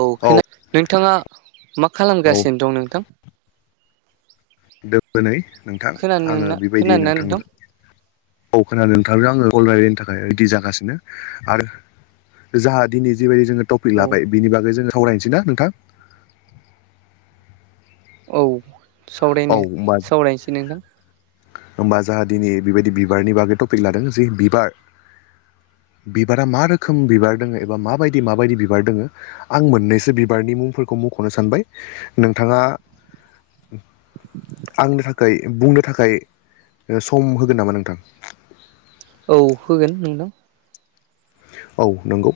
औ खोना नोंथाङा मा औ खालामगासिनो दं नोंथां दोनै नोंथां आङो खोनानोना बेबायदि खोनादोंना नोंथां नोंथांजों औ खोनादों नोंथांजों आङो कल रायलायनो थाखाय रेडि जागासिनो आरो जाहा दिनै जिबायदि जोङो टपिक औ लाबाय बिनि बागै जोङो सावरायनोसै ना नोंथां औ औ सावरायनो होमबा सावरायनोसै नोंथां होमबा जाहा दिनै बेबायदि बिबारनि बागै टपिक लादों जे बिबार बिबारा मा रोखोम बिबार दोङो एबा माबायदि माबायदि बिबार दोङो आं मोननैसो बिबारनि मुंफोरखौ मखनो सानबाय नोंथाङा आंनो थाखाय बुंनो थाखाय सम होगोन नामा नोंथां औ होगोन नोंथां औ नंगौ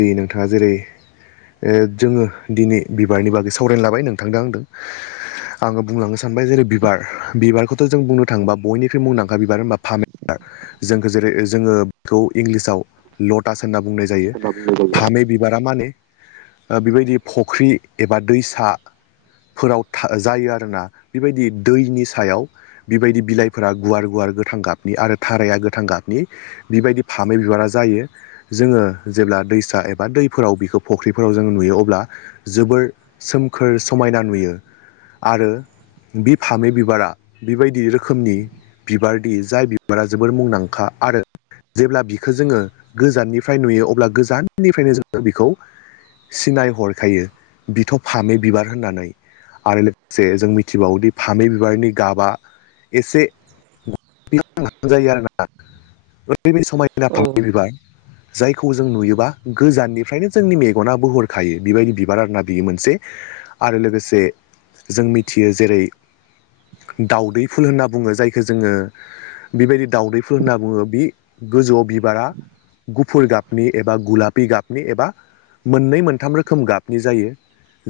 जि नोंथाङा जेरै ओ जोङो दिनै बिबारनि बागै सावरायनो लाबाय नोंथांदों आंदों आङो बुंलांनो सानबाय जेरै बिबार बिबारखौथ जों बुंनो थाङोबा बयनिख्रुइ मुंदांखा बिबार होनबा फामे बिबार जोंखौ जेरै जोङो बेखौ इंलिसाव लटास होनना बुंनाय जा यो फामै बिबारा माने बेबायदि फख्रि एबा दैसा फोराव जायो आरोना बेबायदि दैनि सायाव बेबायदि बिलाइफोरा गुवार गुवार गोथां गाबनि आरो थाराया गोथां गाबनि बिबायदि फामे बिबारा जायो जोङो जेब्ला दैसा एबा दैफोराव बिखौ फुख्रिफोराव जों नुयो अब्ला जोबोर सोमखोर समायना नुयो आरो बे फामे बिबारा बेबायदि रोखोमनि बिबारदि जाय बिबारा जोबोर मुंदांखा आरो जेब्ला बिखो जोङो गोजाननिफ्राय नुयो अब्ला गोजाननिफ्रायनो जोङो बेखौ सिनाय हरखायो बिथ फामे बिबार होननानै आरो लोगोसे जों मिथिबावोदि फामे बिबारनि गाबा एसे [unintelligible] जायो आरोना ओरैबायदि समायना औ फामि बिबार जायखौ जों नुयोबा गोजाननिफ्रायनो जोंनि मेगन बोहरखायो बेबायदि बिबार आरोना बियो मोनसे आरो लोगोसे जों मिथियो जेरै दाउदै फुल होनना बुङो जायखौ जोङो बेबायदि दाउदैफोर होनना बुङो बे गोजौआव बिबारा गुफुर गाबनि एबा गुलापि गाबनि एबा मोननै मोनथाम रोखोम गाबनि जायो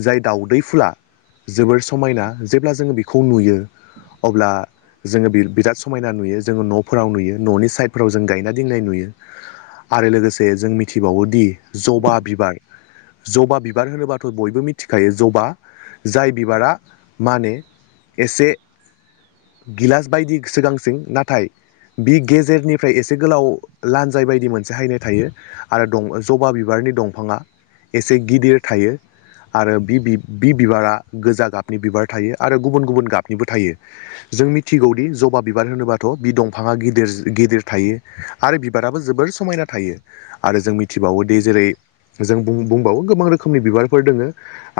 जाय दाउदै फुला जोबोर समायना जेब्ला जोङो बेखौ नुयो अब्ला जोङो बिराद समायना नुयो जोङो न'फोराव नुयो न'नि साइडफोराव जों गायना दोननाय नुयो आरो लोगोसे जों मिथिबावोदि जबा बिबार जबा बिबार होनोबाथ' बयबो मिथिखायो जबा जाय बिबारा माने एसे गिलास बायदि सिगांसिन नाथाय बि गेजेरनिफ्राय एसे गोलाव लान्जाय बायदि मोनसे हायनाय थायो आरो दं जबा बिबारनि दंफाङा एसे गिदिर थायो आरो बि बि बिबारा गोजा गाबनि बिबार थायो आरो गुबुन गुबुन गाबनिबो थायो जों मिथिगौदि जबा बिबार होनोबाथ' बि दंफाङा गिदिर गिदिर थायो आरो बिबाराबो जोबोर समायना थायो आरो जों मिथिबावोदि जेरै जों बुंबावो गोबां रोखोमनि बिबारफोर दोङो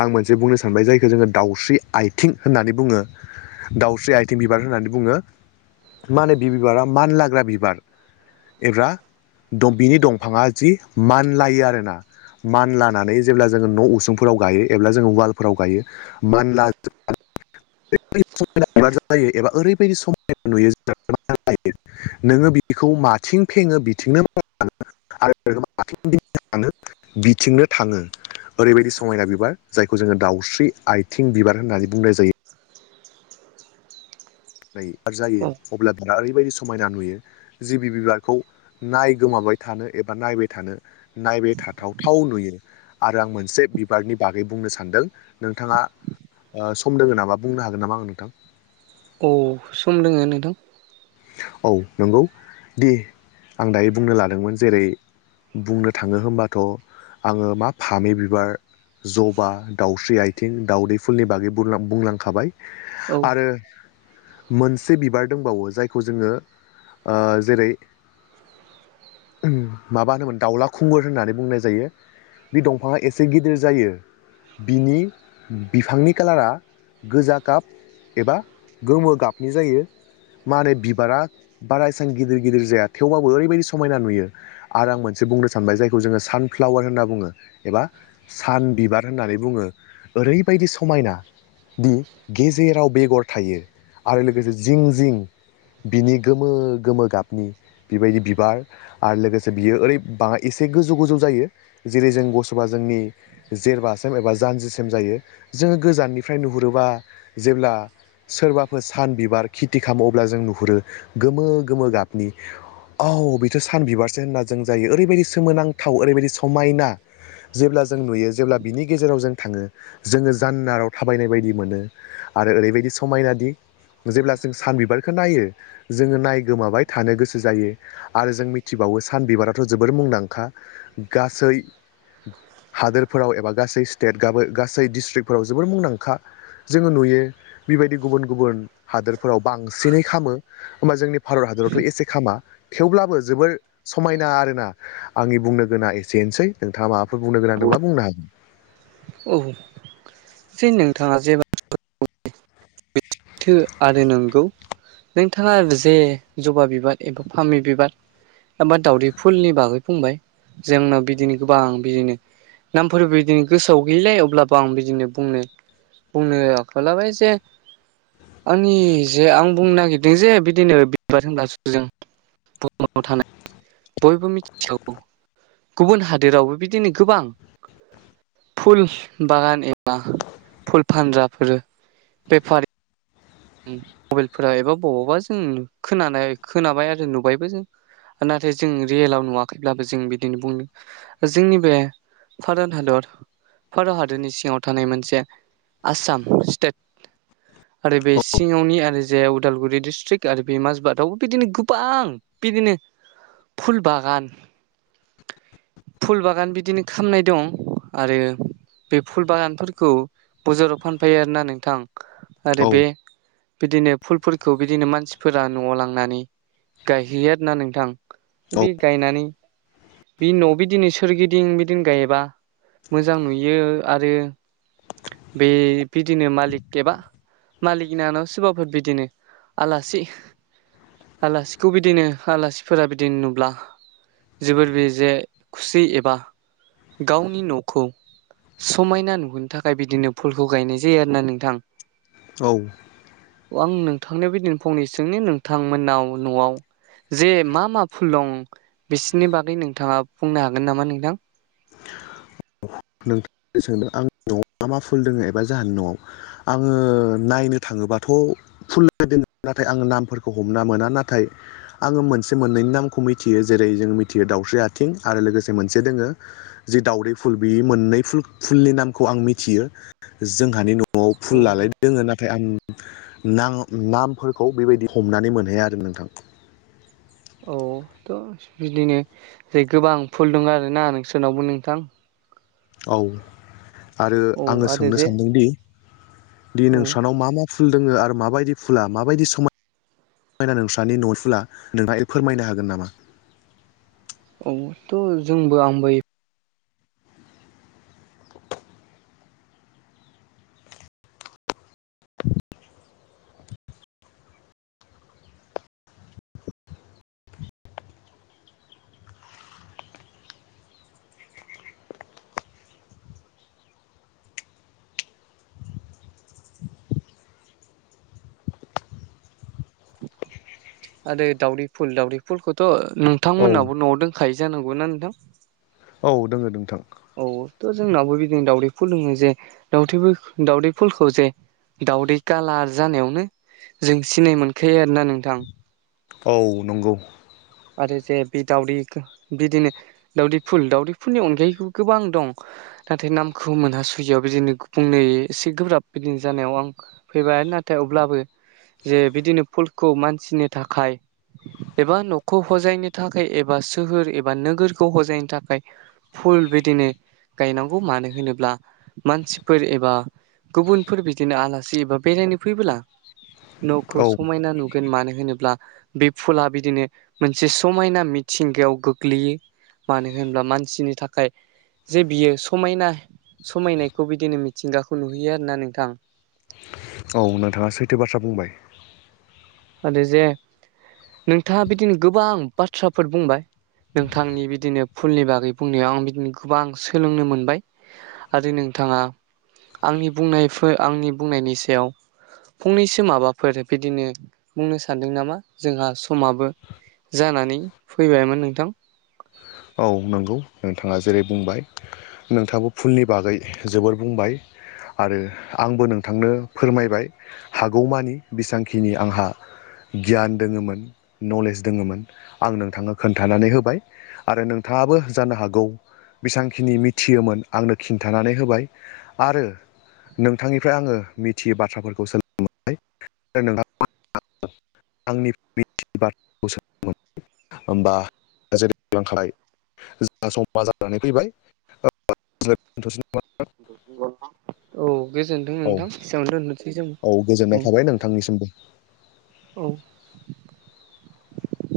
आं मोनसे बुंनो सानबाय जायखौ जोङो दावस्रि आथिं होननानै बुङो दाउस्रि आइथिं बिबार होननानै बुङो मा होनो बे बिबारा मानलाग्रा बिबार एबा बिनि दंफाङा जि मानलायो आरोना मान लानानै जेब्ला जोङो न' उसुंफोराव गायो एब्ला जोङो उालफोराव गायो मानला समायना जायो एबा ओरैबायदि समायना नुयो जे नोङो बेखौ माथिं फेङो बिथिंनो माव आरो आ बिथिंनो थाङो ओरैबायदि समायना बिबार जायखौ जोङो दावस्रि आथिं बिबार होननानै बुंनाय जायो नाय जायो औ अब्ला बि ओरैबायदि समायना नुयो जिबि बिबारखौ नायगोमाबाय थानो एबा नायबाय थानो नायबाय थाथावथाव नुयो आरो आं मोनसे बिबारनि बागै बुंनो सानदों नोंथाङा सम दङ नामा बुंनो हागोन नामा आं नोंथां औ सम दोङो नोंथां औ नंगौ दे आं दायो बुंनो लादोंमोन जेरै बुंनो थाङो होनबाथ' आङो मा फामि बिबार जबा दाउस्रि आथिं दाउदै फुलनि बागै बुंलांखाबाय औ आरो मोनसे बिबार दंबाव जाय खौ जोङो जेरै माबा होनोमोन दाउला खुंगुर होननानै बुंनाय जायो बे दंफाङा एसे गिदिर जायो बिनि बिफांनि खाालारा गोजा गाब एबा गोमो गाबनि जायो मा होनै बिबारा बारा इसां गिदिर गिदिर जाया थेवबाबो ओरैबायदि समायना नुयो आरो आं मोनसे बुंनो सानबाय जायखौ जोङो सानफ्लावार होनना बुङो एबा सान बिबार होननानै बुङो ओरैबायदि समायना दि गेजेराव बेगर थायो आरो लोगोसे जिं जिं बिनि गोमो गोमो गाबनि बेबायदि बिबार आरो लोगोसे बियो ओरै बाङा एसे गोजौ गोजौ जायो जेरै जों गसबा जोंनि जेरबासेम एबा जानजिसिम जायो जोङो गोजाननिफ्राय नुहुरोबा जेब्ला सोरबाफोर सान बिबार खेथि खालामो अब्ला जों नुहुरो गोमो गोमो गाबनि औ बेथ' सान बिबारसो होनना जों जायो ओरैबायदि सोमोनांथाव ओरैबायदि समायना जेब्ला जों नुयो जेब्ला बिनि गेजेराव जों थाङो जोङो जानगाराव थाबायनाय बायदि मोनो आरो ओरैबायदि समायनादि जेब्ला जों सानबिबार बेखौ नायो जोङो नाय गोमाबाय थानो गोसो जायो आरो जों मिथिबावो सान बिबाराथ' जोबोर मुंदांखा गासै। हादोरफोराव एबा गासै स्टेट गाब गासै डिस्ट्रिक्टफोराव जोबोर मुंदांखा जोङो नुयो बेबायदि गुबुन गुबुन हादोरफोराव बांसिनै खामो होमबा जोंनि भारत हादरावथ' एसे खामा थेवब्लाबो जोबोर समायना आरोना आंनि बुंनो गोनां एसेनोसै नोंथाङा माबाफोर बुंनो गोनां दंबा बुंनो हागोन‌। औ जे नोंथाङा जेबो थो आरो नंगौ नोंथाङा जे जबा बिबार एबा फामि बिबार एबा दावदै फुलनि बागै बुंबाय जोंनाव बिदिनो गोबां बिदिनो नामफोर बिदिनो गोसोआव गैयैलाय अब्लाबो आं बिदिनो बुंनो [unintelligible] आंनि जे आं बुंनो नागिरदों जे बिदिनो बिबार होनों बुाव थानाय बयबो मिथिगौ गुबुन हादोरावबो बिदिनो गोबां फुल बागान एबा फुल फानग्राफोर बेफारि मबाइलफोरा एबा बबावबा जों खोनानाय खोनाबाय आरो नुबायबो जों नाथाय जों रियेलाव नुवाखैब्लाबो जों बिदिनो बुंनो। जोंनि बे भारत हादर भारत हादरनि सिङाव थानाय मोनसे आसाम स्टेट आरो बे औ सिङावनि आरो जाय उदालगुरि डिस्ट्रिक्ट आरो बे माजबाादावबो बिदिनो गोबां। बिदिनो फुल बागान फुल बागान बिदिनो खामनाय दं आरो। बे फुल बागानफोरखौ बाजाराव फानफैायो आरोना नोंथां आरो बे बिदिनो फुलफोरखौ बिदिनो मानसिफोरा न'आव लांनानै। गायहैया ना नोंथां औ बे गायनानै बिनि उनाव बिदिननो सोरगिदिं बिदिनो गायोबा मोजां नुयो आरो बे बिदिनो मालिक एबा मालिकनिनानाव सोरबाफोर बिदिनो आलासि आलासिखौ बिदिनो आलासिफोरा बिदिनो नुब्ला जोबोर बे जे खुसि एबा गावनि न'खौ समायना नुहरनो थाखाय बिदिनो फुलखौ गायनाय जायो आरो ना नोंथां। औ। आं नोंथांनि बिदिन फंनैसोनि नोंथांमोननाव न'आव जे मा मा फुल दं बिसनि बागै नोंथाङा बुंनो हागोन नामा नोंथां। नोंथां सोंदों आंनि न'आव मा मा फुल दोङ एबा जाहानि न'आव आङो नायनो थाङोबाथ' फुल दोन नाथाय आङ नामफोरखौ हमना मोना नाथाय आङो मोनसे मोननैनि नामखौ मिथियो जेरै जों मिथियो दाावस्रि आथिं आरो लोगोसे मोनसे दोङो। जि दावदै फुल बियो मोननै फुल फुलनि नामखौ आं मिथियो जोंहानि न'आव औ फुल लालाय दोङो नाथाय आं नाथाय नामफोरखौ बेबायदि हमनानै मोनहैाया आरो नोंथां। औ थ' बिदिनो जै गोबां फुल दङ आरोना नोंसोरनावबो नोंथां। औ आरो औ आङो आरो सोंनो जे सानदोंदि दि औ नोंस्रानाव मा मा फुल दोङो आरो माबायदि फुला माबायदि समाय समायना नोंस्रानि नटसुला नोंथाङा फोरमायनो हागोन नामा? औ थ' जोंबो आंबो [inaudible] आरो दावदै फुल दाावदै फुलखौथ' औ नोंथांमोनहाबो न'आव दंखायो जानांगौना नोंथां। औ दोङो नोंथां औथ' जोंनावबो बिदिनो दाावदै फुल दोङो जे दावदै दावदै फुलखौ जे दावदै कालार जानायावनो जों सिनाय मोनखायो आरोना नोंथां औ नंगौ आरो जे बे दावदैखौ बिदिनो दाावदै फुल दाावदै फुलनि अनगायैबो गोबां दं नाथाय नामखौ मोनहासुयियाव बिदिनोनै एसे गोब्राब बिदिनो जानायाव आं फैबाय नाथाय अब्लाबो जे बिदिनो फुलखौ मानसिनि थाखाय एबा न'खौ हजायनो थाखाय एबा सोहोर एबा नोगोरखौ हजायनो थाखाय फुल बिदिनो गायनांगौ मानो होनोब्ला मानसिफोर एबा गुबुनफोर बिदिनो आलासि एबा बेरायनो फैबोला न'खौ औ समायना नुगोन मानो होनोब्ला बे फुला बिदिनो मोनसे समायना मिथिंगायाव गोग्लैयो मानो होन्ला मानसिनि थाखाय जे बियो समायना समायनायखौ बिदिनो मिथिंगाखौ नुहैयो आरोना नोंथां औ नोंथाङा सैथो बाथ्रा बुंबाय आरो जे नोंथाङा बिदिनो गोबां बाथ्राफोर बुंबाय नोंथांनि बिदिनो फुलनि बागै बुंनायाव आं बिदिनो गोबां सोलोंनो मोनबाय आरो नोंथाङा आंनि बुंनायफोर आंनि बुंनायनि सायाव फंनैसो माबाफोर बिदिनो बुंनो सानदों नामा जोंहा समाबो जानानै फैबायमोन नोंथां। बुं नांगौ नोंथाङा जेरै बुंबाय नोंथाङो फुलनि बागै जोबोर बुंबाय आरो आंबो नोंथांनो फोरमायबाय हागौमानि बेसांखिनि आंहा गियान दोङोमोन। नलेज दङोममोन आं नोंथाङनो खोन्थानानै होबाय आरो नोंथाङाबो जानो हागौ। बेसबांखिनि मिथियोमोन आंनो खिन्थानानै होबाय आरो नोंथांनिफ्राय आङो मिथियै बाथ्राफोरखौ सोलोंनोबाय नोंथां आंनि [unintelligible] होमबा जेरै [unintelligible] जों समा जानानै फैबाय औ गोजोनथों औ नोंथां बेसेबांनो दोन औ गोजोननाय थाबाय नोंथांनिसिमबो औ